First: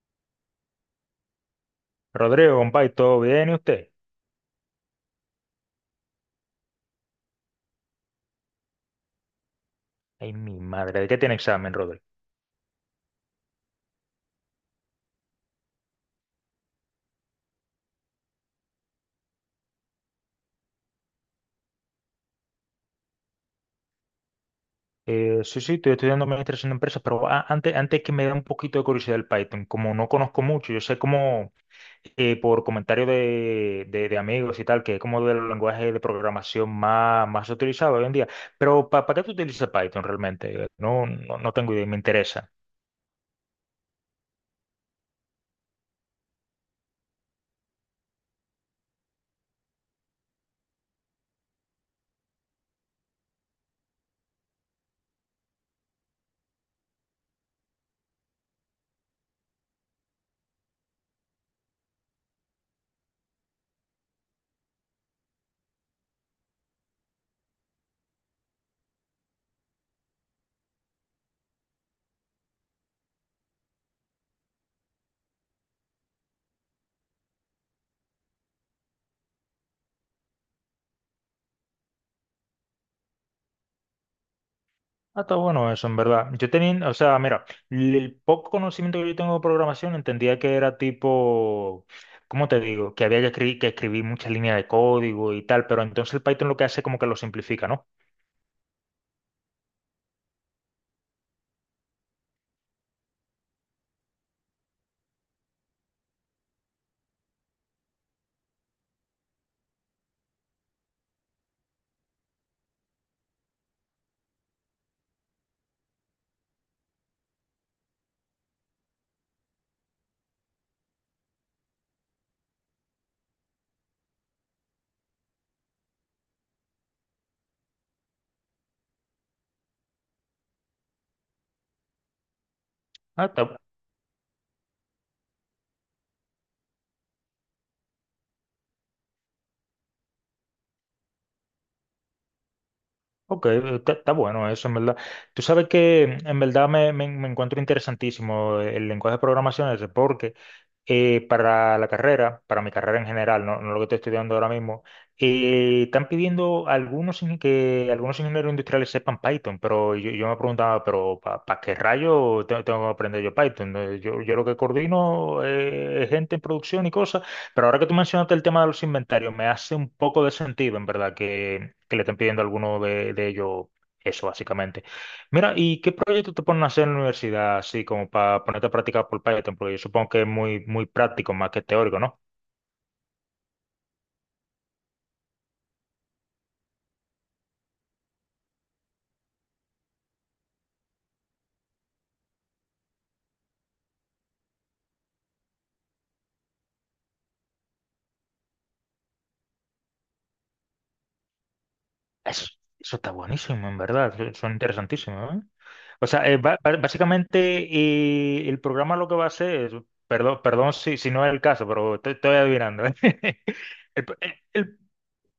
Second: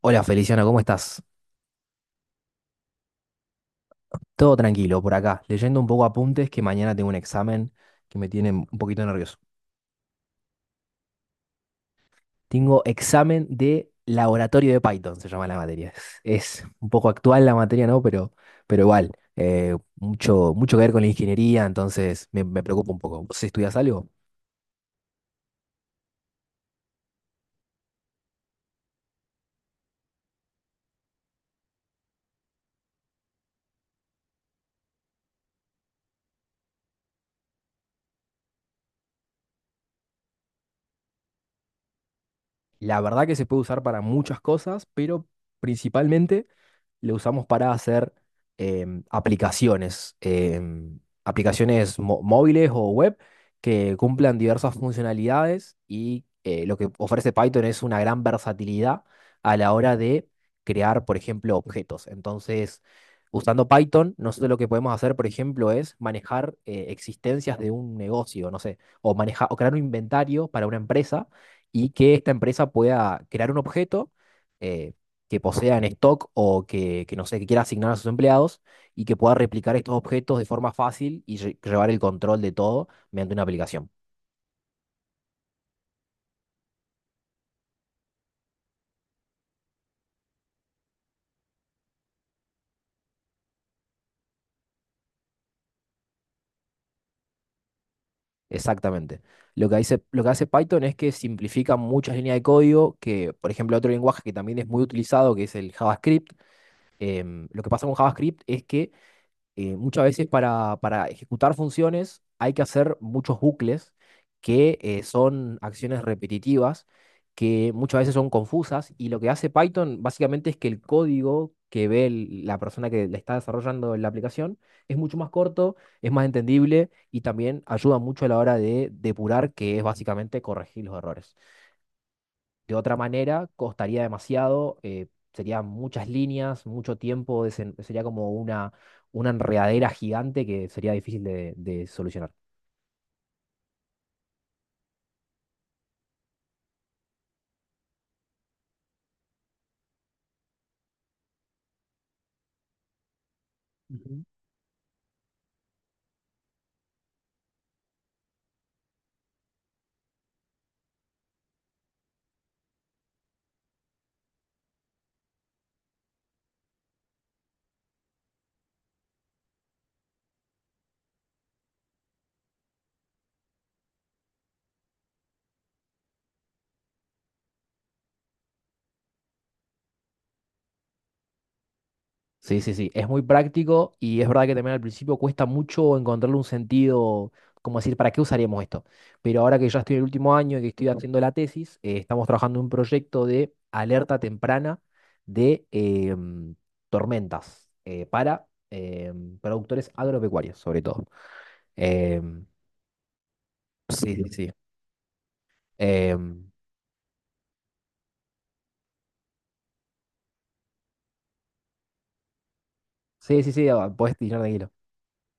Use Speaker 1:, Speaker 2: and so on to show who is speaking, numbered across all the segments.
Speaker 1: Hola Feliciano, ¿cómo estás?
Speaker 2: Rodrigo, compadre, ¿todo bien? ¿Y usted?
Speaker 1: Todo tranquilo por acá, leyendo un poco apuntes que mañana tengo un examen que me tiene un poquito nervioso.
Speaker 2: Ay, mi madre, ¿de qué tiene examen, Rodrigo?
Speaker 1: Tengo examen de laboratorio de Python, se llama la materia. Es un poco actual la materia, ¿no? Pero igual, mucho, mucho que ver con la ingeniería, entonces me preocupa un poco. ¿Vos estudias algo?
Speaker 2: Sí, sí, estoy estudiando administración de empresas, pero antes que me dé un poquito de curiosidad el Python, como no conozco mucho, yo sé como por comentarios de amigos y tal, que es como del lenguaje de programación más utilizado hoy en día, pero ¿para qué tú utilizas Python realmente? No, no, no tengo idea, me interesa.
Speaker 1: La verdad que se puede usar para muchas cosas, pero principalmente lo usamos para hacer aplicaciones móviles o web que cumplan diversas funcionalidades y lo que ofrece Python es una gran versatilidad a la hora de crear, por ejemplo, objetos. Entonces, usando Python, nosotros lo que podemos hacer, por ejemplo, es manejar existencias de un negocio, no sé, o manejar o crear un inventario para una empresa y que esta empresa pueda crear un objeto eh, que posea en stock o que, no sé, que quiera asignar a sus empleados y que pueda replicar estos objetos de forma fácil y llevar el control de todo mediante una aplicación.
Speaker 2: Ah, está bueno eso, en verdad. Yo tenía, o sea, mira, el poco conocimiento que yo tengo de programación entendía que era tipo, ¿cómo te digo? Que había que escribir muchas líneas de código y tal, pero entonces el Python lo que hace es como que lo simplifica, ¿no?
Speaker 1: Exactamente. Lo que hace Python es que simplifica muchas líneas de código que, por ejemplo, otro lenguaje que también es muy utilizado, que es el JavaScript. Lo que pasa con JavaScript es que muchas veces para ejecutar funciones hay que hacer muchos bucles que son acciones repetitivas, que muchas veces son confusas, y lo que hace Python básicamente es que el código que ve la persona que le está desarrollando la aplicación es mucho más corto, es más entendible y también ayuda mucho a la hora de depurar, que es básicamente corregir los errores. De otra
Speaker 2: Ah,
Speaker 1: manera,
Speaker 2: está,
Speaker 1: costaría demasiado, serían muchas líneas, mucho tiempo, sería como una enredadera gigante que sería difícil de solucionar.
Speaker 2: ok, está bueno eso, en verdad. Tú sabes que en verdad me encuentro interesantísimo el lenguaje de programación ese, porque para mi carrera en general, no lo que estoy
Speaker 1: Ujú.
Speaker 2: estudiando ahora mismo, están pidiendo algunos que algunos ingenieros industriales sepan Python, pero yo me preguntaba, pero ¿para qué rayo tengo que aprender yo Python? Yo, yo lo que coordino es gente en producción y cosas, pero ahora que tú mencionaste el tema de los inventarios, me hace un poco de sentido, en verdad, que le estén pidiendo a alguno de ellos eso, básicamente. Mira, ¿y qué proyecto te ponen a hacer en la universidad, así como para ponerte a practicar por Python? Porque yo supongo que es muy práctico más que teórico, ¿no?
Speaker 1: Sí, sí, sí, es muy práctico y es verdad que también al principio cuesta mucho encontrarle un sentido, como decir, ¿para qué usaríamos esto? Pero ahora que ya estoy en el último año y que estoy haciendo la tesis, estamos trabajando en un proyecto de alerta temprana de tormentas para productores agropecuarios, sobre todo. Em,
Speaker 2: Eso, eso está buenísimo, en
Speaker 1: sí,
Speaker 2: verdad.
Speaker 1: sí, sí.
Speaker 2: Son interesantísimos, ¿eh? O sea,
Speaker 1: Em,
Speaker 2: básicamente el programa lo que va a hacer es, perdón, perdón si no es el caso, pero estoy adivinando, ¿eh?
Speaker 1: sí, sí, sí, ah,
Speaker 2: El,
Speaker 1: podés
Speaker 2: pro- el-
Speaker 1: tirar tranquilo.
Speaker 2: el-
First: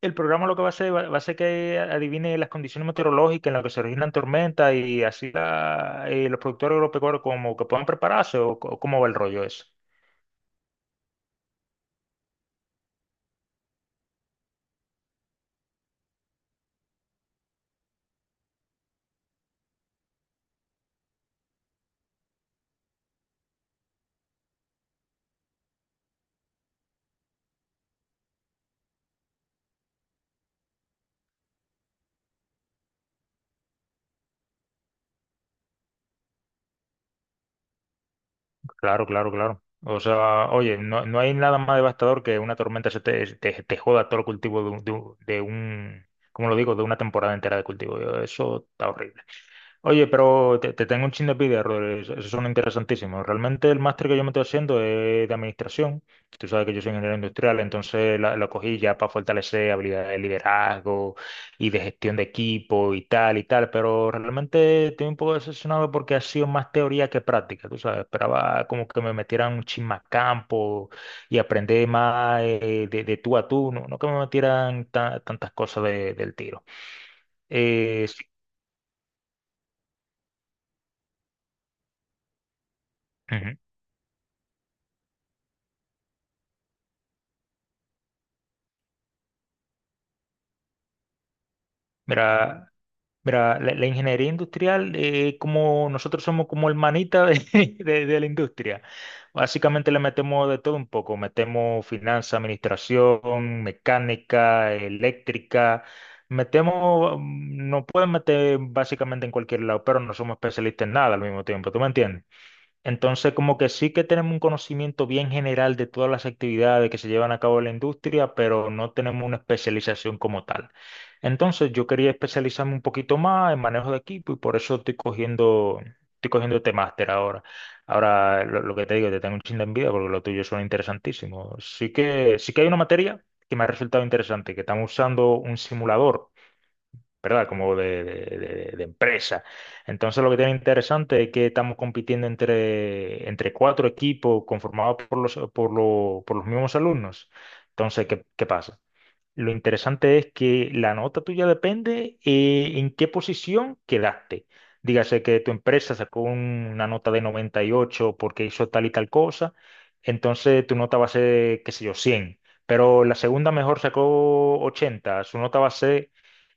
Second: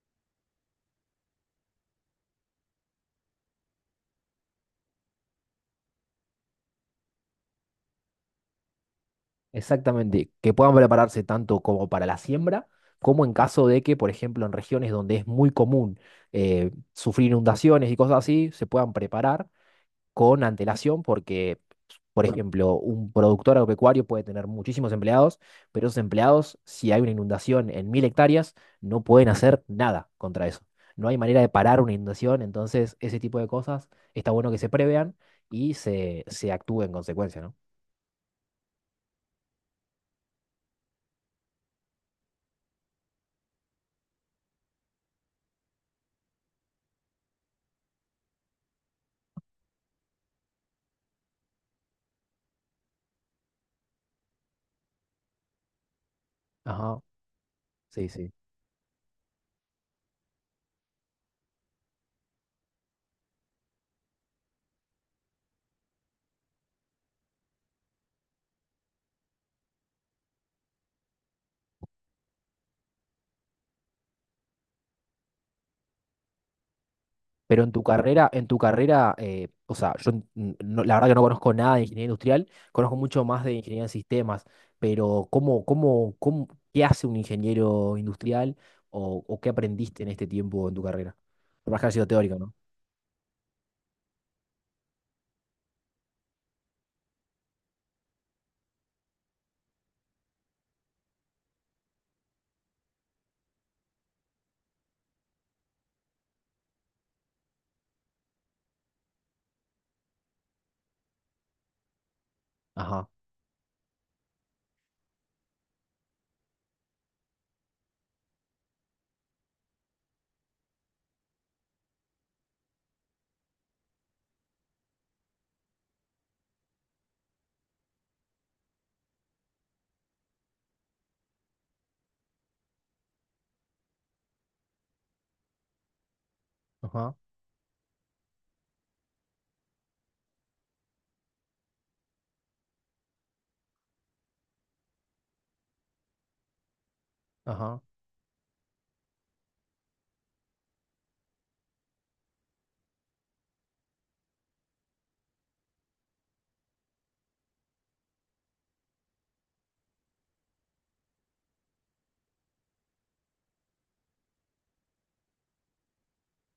Speaker 2: el programa lo que va a hacer va a ser que adivine las condiciones meteorológicas en las que se originan tormentas y así los productores agropecuarios como que puedan prepararse o cómo va el rollo eso.
Speaker 1: Exactamente. Que puedan prepararse tanto como para la siembra, como en caso de que, por ejemplo, en regiones donde es muy común sufrir inundaciones y cosas así, se puedan preparar con antelación porque, por ejemplo, un productor agropecuario puede tener muchísimos empleados, pero esos empleados, si hay una inundación en 1.000 hectáreas, no pueden hacer nada contra eso. No hay manera de parar una inundación, entonces ese tipo de cosas está bueno que se prevean y se actúe en consecuencia, ¿no?
Speaker 2: Claro, claro, claro. O sea, oye, no hay nada más devastador que una tormenta se te joda todo el cultivo ¿cómo lo digo? De una temporada entera de cultivo. Eso está horrible. Oye, pero te tengo un chin de envidia, Rodri. Esos son interesantísimos. Realmente el máster que yo me estoy haciendo es de administración. Tú sabes que yo soy
Speaker 1: Ajá,
Speaker 2: ingeniero industrial,
Speaker 1: sí,
Speaker 2: entonces
Speaker 1: sí.
Speaker 2: lo cogí ya para fortalecer habilidades de liderazgo y de gestión de equipo y tal y tal. Pero realmente estoy un poco decepcionado porque ha sido más teoría que práctica. Tú sabes, esperaba como que me metieran un chin más campo y aprender más de tú a tú, no que me metieran tantas cosas del tiro.
Speaker 1: Pero en tu
Speaker 2: Sí.
Speaker 1: carrera, en tu carrera, o sea, yo n- no- la verdad que no conozco nada de ingeniería industrial, conozco mucho más de
Speaker 2: Ujú.
Speaker 1: ingeniería en sistemas, pero ¿cómo, qué hace un ingeniero industrial o qué aprendiste en este tiempo en tu carrera? Por más que haya sido teórico, ¿no?
Speaker 2: Mira. Mira, la ingeniería industrial, como nosotros somos como el manita de, de la industria, básicamente le metemos de todo un poco, metemos finanzas, administración, mecánica, eléctrica, metemos, nos pueden meter básicamente en cualquier lado, pero no somos especialistas en nada al mismo tiempo, ¿tú me entiendes?
Speaker 1: Ajá,
Speaker 2: Entonces, como que sí que tenemos un conocimiento bien general de todas las actividades que se llevan a cabo en la industria, pero no tenemos una especialización como tal. Entonces, yo quería especializarme un poquito más en manejo de equipo y por eso estoy cogiendo este máster ahora. Ahora, lo que te digo, te tengo un chin de envidia porque lo tuyo suena interesantísimo. Sí que hay una materia que me ha resultado interesante, que estamos usando un simulador,
Speaker 1: ajá,
Speaker 2: ¿verdad? Como de empresa. Entonces lo que tiene interesante es que estamos compitiendo entre cuatro equipos conformados por los mismos alumnos.
Speaker 1: ajá.
Speaker 2: Entonces, ¿qué pasa? Lo interesante es que la nota tuya depende, en qué posición quedaste. Dígase que tu empresa sacó una nota de 98 porque hizo tal y tal cosa, entonces tu nota va a ser, qué sé yo, 100. Pero la segunda mejor sacó 80, su nota va a ser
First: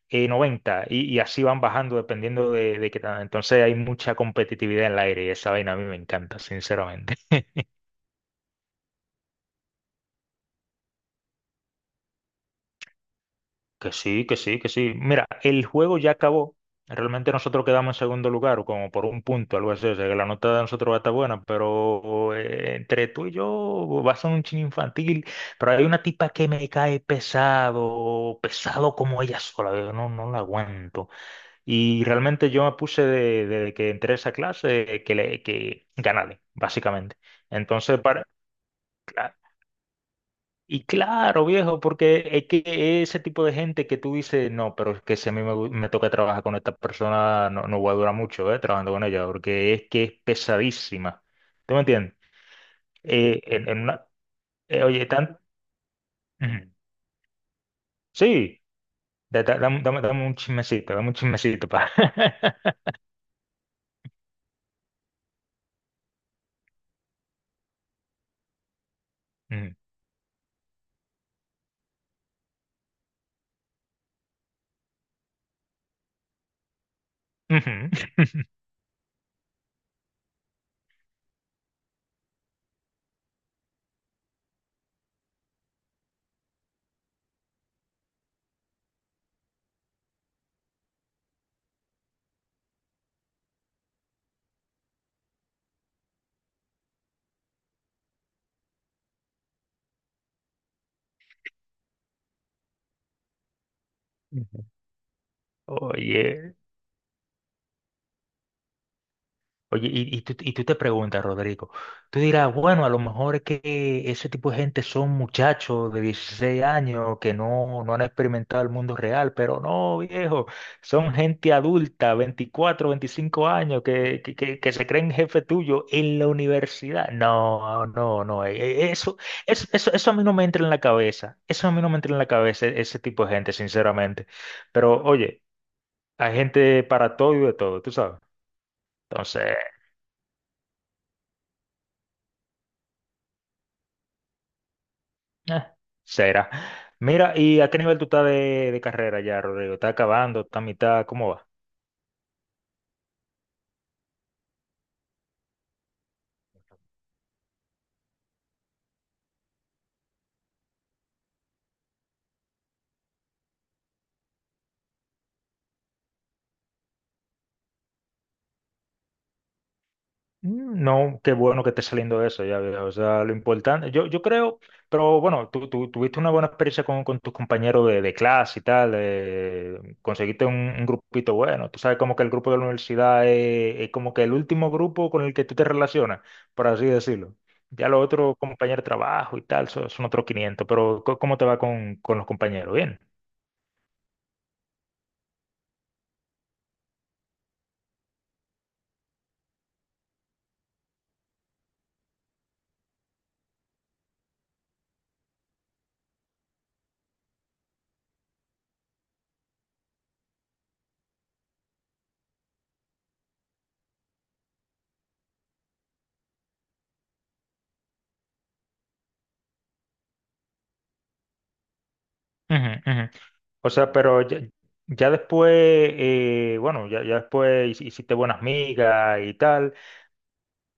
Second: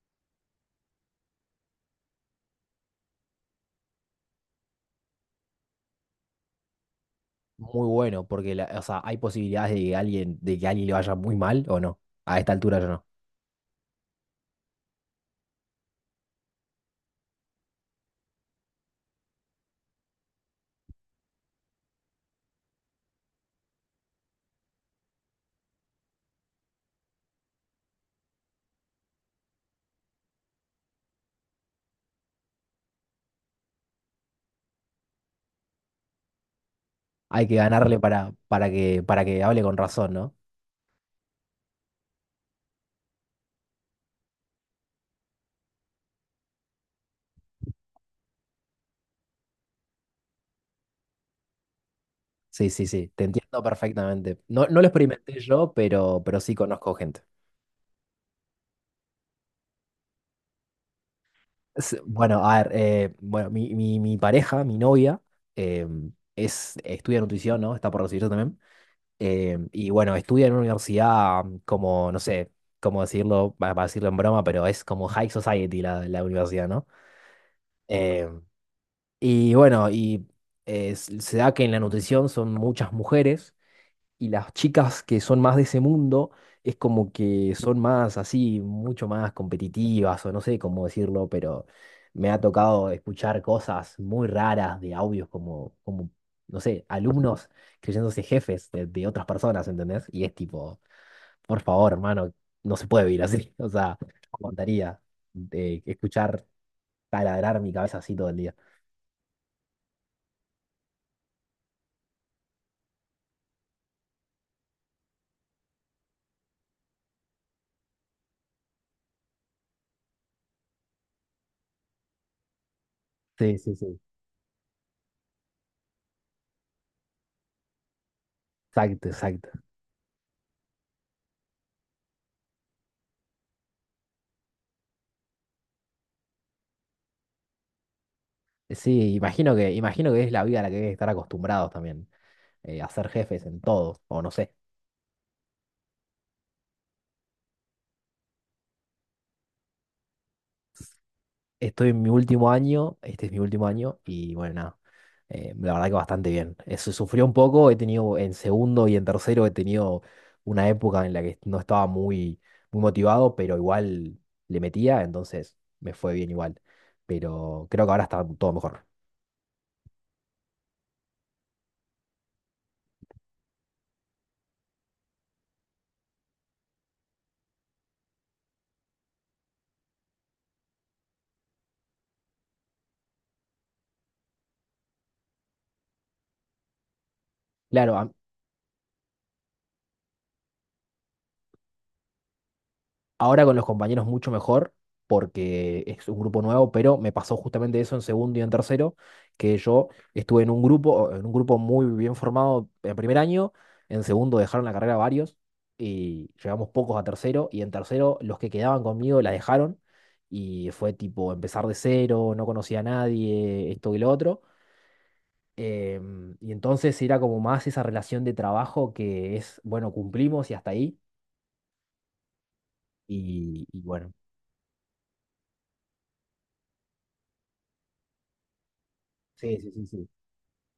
Speaker 2: 90 y así van bajando dependiendo de qué tal. Entonces hay mucha competitividad en el aire y esa vaina a mí me encanta, sinceramente.
Speaker 1: Muy bueno, porque o sea, hay posibilidades de que alguien, de que a alguien le vaya muy mal o no. A esta altura ya no.
Speaker 2: Que sí, que sí, que sí. Mira, el juego ya acabó. Realmente nosotros quedamos en segundo lugar, o como por un punto, algo así. O sea, que la nota de nosotros va a estar buena, pero entre tú y yo va a ser un chin infantil. Pero hay una tipa que me cae pesado, pesado como ella sola. Yo no la aguanto. Y realmente yo me puse de que entré a esa clase que ganarle, básicamente.
Speaker 1: Hay que ganarle
Speaker 2: Entonces,
Speaker 1: para, para que, para
Speaker 2: cla-
Speaker 1: que hable con razón, ¿no?
Speaker 2: y claro, viejo, porque es que ese tipo de gente que tú dices, no, pero es que si a mí me toca trabajar con esta persona, no voy a durar mucho trabajando con ella, porque es que es pesadísima. ¿Tú me entiendes?
Speaker 1: Sí, sí, sí, te
Speaker 2: Eh,
Speaker 1: entiendo
Speaker 2: en, en una,
Speaker 1: perfectamente. No lo
Speaker 2: oye, tan.
Speaker 1: experimenté yo, pero, sí
Speaker 2: Ujú.
Speaker 1: conozco gente.
Speaker 2: Sí, dame un chismecito, dame un chismecito. Pa.
Speaker 1: Bueno, a ver, bueno, mi pareja, mi novia, eh, estudia nutrición, ¿no? Está por recibirse también. Y bueno, estudia en una universidad como, no sé, cómo decirlo, para decirlo en broma, pero es como high society la universidad, ¿no?
Speaker 2: Ujú.
Speaker 1: Eh, y bueno, y se da que en la nutrición son muchas mujeres y las chicas que son más de ese mundo es como que son más así, mucho más competitivas o no sé cómo decirlo, pero me ha tocado escuchar cosas muy raras de audios como no sé, alumnos creyéndose jefes de otras personas, ¿entendés? Y es tipo, por favor, hermano, no se puede vivir así. O sea, no
Speaker 2: Ujú.
Speaker 1: aguantaría de escuchar
Speaker 2: Oye.
Speaker 1: taladrar mi cabeza así todo el día.
Speaker 2: Oye, y tú te preguntas, Rodrigo, tú dirás, bueno, a lo mejor es que ese tipo de gente son muchachos de 16 años que no han experimentado el mundo real, pero no, viejo, son gente adulta, veinticuatro, veinticinco
Speaker 1: Sí, sí,
Speaker 2: años,
Speaker 1: sí.
Speaker 2: que se creen jefe tuyo en la universidad. No, no, no,
Speaker 1: Exacto,
Speaker 2: eso,
Speaker 1: exacto.
Speaker 2: eso, eso, eso a mí no me entra en la cabeza, eso a mí no me entra en la cabeza, ese tipo de gente, sinceramente. Pero oye, hay gente para todo y de todo, tú sabes.
Speaker 1: Sí,
Speaker 2: Entonces...
Speaker 1: imagino que es la vida a la que hay que estar acostumbrados también. A ser jefes en todos, o no sé.
Speaker 2: Eh, será. Mira, ¿y a qué nivel tú estás de carrera ya, Rodrigo? ¿Estás acabando? ¿Estás a mitad? ¿Cómo va?
Speaker 1: Estoy en mi último año, este es mi último año, y bueno, nada, la verdad que bastante bien. Eso sufrió un poco, he tenido en segundo y en tercero, he tenido una época en la que no estaba muy, muy motivado, pero igual le metía, entonces me fue bien igual. Pero creo que ahora está todo mejor.
Speaker 2: No, qué bueno que esté saliendo eso, ya veo. O sea, lo importante, yo creo, pero bueno, tú tuviste una buena experiencia con tus compañeros de clase y tal, conseguiste un grupito bueno. Tú sabes como que el grupo de la universidad es como que el último grupo con el que tú te relacionas, por así decirlo. Ya
Speaker 1: Claro,
Speaker 2: los otros compañeros de trabajo y tal son otros 500, pero ¿cómo te va con los compañeros? Bien.
Speaker 1: ahora con los compañeros mucho mejor, porque es un grupo nuevo, pero me pasó justamente eso en segundo y en tercero, que yo estuve en un grupo muy bien formado en primer año, en segundo dejaron la carrera varios y llegamos pocos a tercero, y en tercero los que quedaban conmigo la dejaron y fue tipo empezar de cero, no conocía a nadie, esto y lo otro. Y entonces era como más esa relación de trabajo que es, bueno, cumplimos y hasta ahí.
Speaker 2: Ujú, ujú.
Speaker 1: y
Speaker 2: O
Speaker 1: y
Speaker 2: sea,
Speaker 1: bueno.
Speaker 2: pero ya, bueno, ya después hiciste buenas migas y
Speaker 1: Sí, sí,
Speaker 2: tal.
Speaker 1: sí, sí.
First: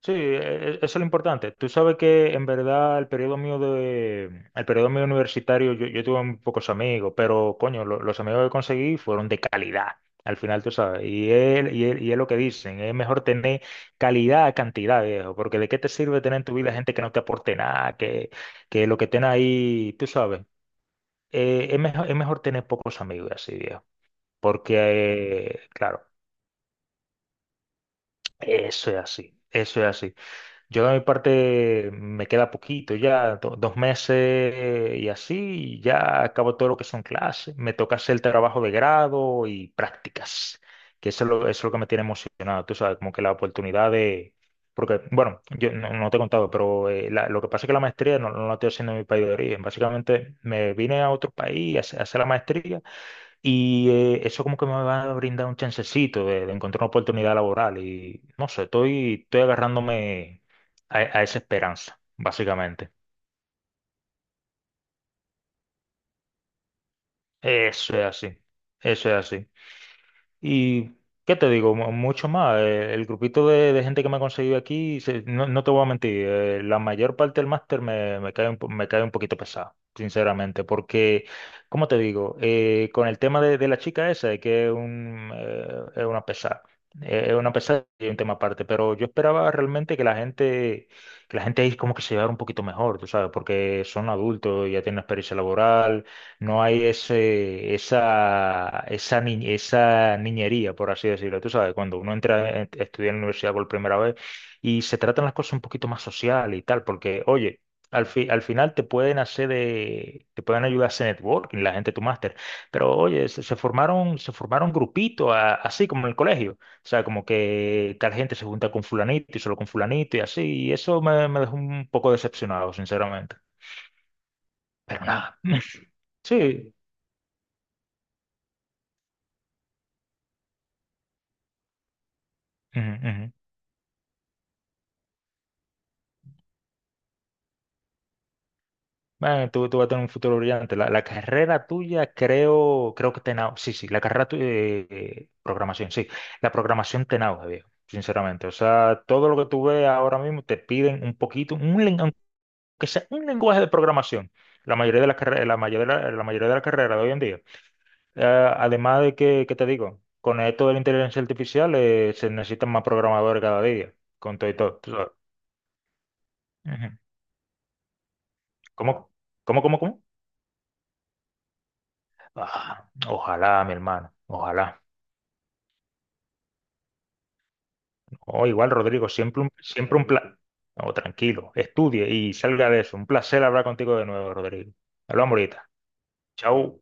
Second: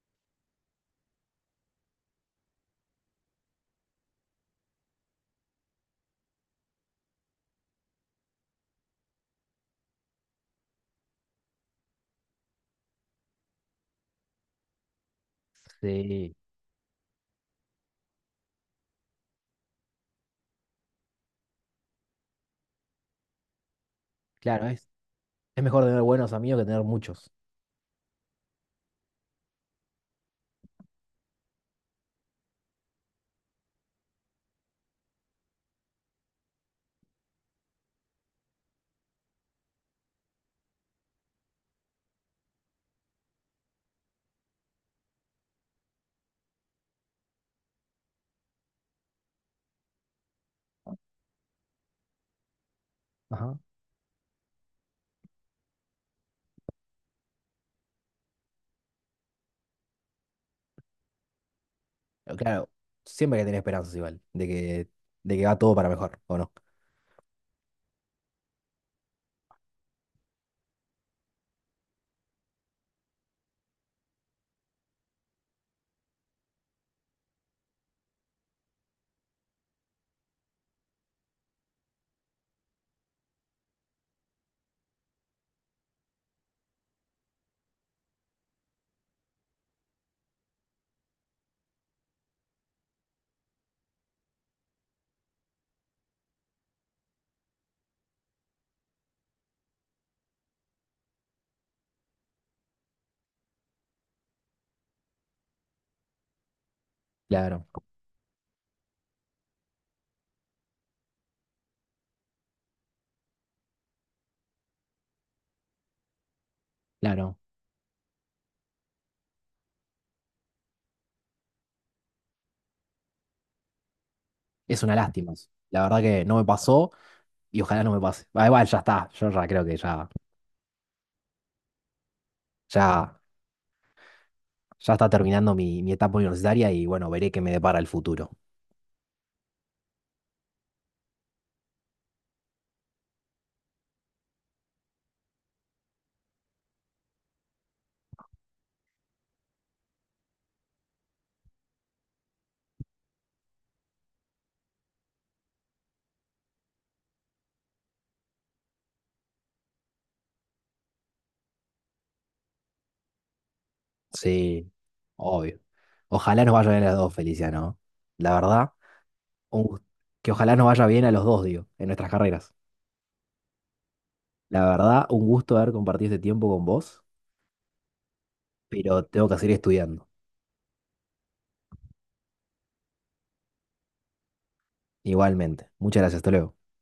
Speaker 2: Sí, eso es lo importante. Tú sabes que en verdad el periodo mío universitario, yo tuve muy pocos amigos, pero coño, los amigos que conseguí fueron de calidad. Al final, tú sabes, y él, y es lo que dicen, es mejor tener calidad a cantidad, viejo, porque de qué te sirve
Speaker 1: Sí,
Speaker 2: tener en tu vida gente que no te aporte nada, que lo que estén ahí, tú sabes, es mejor tener pocos amigos así, viejo.
Speaker 1: claro, es,
Speaker 2: Porque,
Speaker 1: es mejor
Speaker 2: claro,
Speaker 1: tener buenos amigos que tener muchos.
Speaker 2: eso es así, eso es así. Yo de mi parte me queda poquito ya, 2 meses y así, y ya acabo todo lo que son clases. Me toca hacer el trabajo de grado y prácticas, que eso es lo que me tiene emocionado, tú sabes, como que la oportunidad de... Porque, bueno, yo no te he contado, pero lo que pasa es que la maestría no la estoy haciendo en mi país de origen. Básicamente me vine a otro país a hacer la maestría
Speaker 1: Ajá.
Speaker 2: y eso como que me va a brindar un chancecito de encontrar una oportunidad laboral y no sé, estoy agarrándome a esa esperanza,
Speaker 1: Pero claro,
Speaker 2: básicamente.
Speaker 1: siempre hay que tener esperanzas igual, de que va todo para mejor, ¿o no?
Speaker 2: Eso es así, eso es así. Y, ¿qué te digo? Mucho más. El grupito de gente que me ha conseguido aquí, no te voy a mentir, la mayor parte del máster me cae un poquito pesado, sinceramente, porque, ¿cómo te digo? Con el tema de la chica esa, de que es, un, es una pesada. Es una pesada y un tema aparte, pero yo esperaba realmente que la gente ahí como que se llevara un poquito mejor, tú sabes, porque son adultos, ya tienen experiencia laboral, no hay ese, esa, ni- esa niñería, por así decirlo. Tú sabes, cuando uno entra a estudiar en la universidad por primera vez y se tratan las cosas un poquito más social y tal, porque, oye,
Speaker 1: Claro,
Speaker 2: al final te pueden ayudar a hacer networking, la gente de tu máster, pero, oye, se formaron grupitos, así como en el colegio. O sea, como
Speaker 1: claro.
Speaker 2: que tal gente se junta con fulanito y solo con fulanito y así, y eso me dejó un poco decepcionado, sinceramente.
Speaker 1: Es una
Speaker 2: Pero
Speaker 1: lástima,
Speaker 2: nada.
Speaker 1: eso. La verdad que no me
Speaker 2: Sí.
Speaker 1: pasó y ojalá no me pase. Ah, igual ya está, yo ya creo que
Speaker 2: Ujú,
Speaker 1: ya,
Speaker 2: ujú.
Speaker 1: ya está terminando mi etapa universitaria y bueno, veré qué me depara el futuro.
Speaker 2: Bueno, tú vas a tener un futuro brillante. La carrera tuya, creo que sí, sí, la carrera tuya, programación, sí. La programación te nauja, viejo, sinceramente. O sea, todo lo que tú ves ahora mismo te piden un poquito, aunque sea un lenguaje de programación. La mayoría, la mayoría, de las carreras de hoy en día. Eh, Además de que, ¿qué te digo? Con esto de la inteligencia artificial, se necesitan más programadores cada día, con todo y
Speaker 1: Sí,
Speaker 2: todo. Tú sabes.
Speaker 1: obvio. Ojalá nos vaya bien a
Speaker 2: Ujú.
Speaker 1: los dos, Felicia, ¿no? La verdad,
Speaker 2: ¿Cómo? ¿Cómo,
Speaker 1: un
Speaker 2: cómo,
Speaker 1: gust-
Speaker 2: cómo?
Speaker 1: que ojalá nos vaya bien a los dos, digo, en nuestras carreras.
Speaker 2: Ah, ojalá, mi hermano,
Speaker 1: La
Speaker 2: ojalá.
Speaker 1: verdad, un gusto haber compartido este tiempo con vos,
Speaker 2: Oh, igual,
Speaker 1: pero
Speaker 2: Rodrigo,
Speaker 1: tengo que
Speaker 2: siempre
Speaker 1: seguir
Speaker 2: siempre un
Speaker 1: estudiando.
Speaker 2: placer. No, tranquilo, estudie y salga de eso. Un placer hablar contigo de nuevo, Rodrigo. Hablamos ahorita.
Speaker 1: Igualmente. Muchas gracias, hasta luego.
Speaker 2: Chao.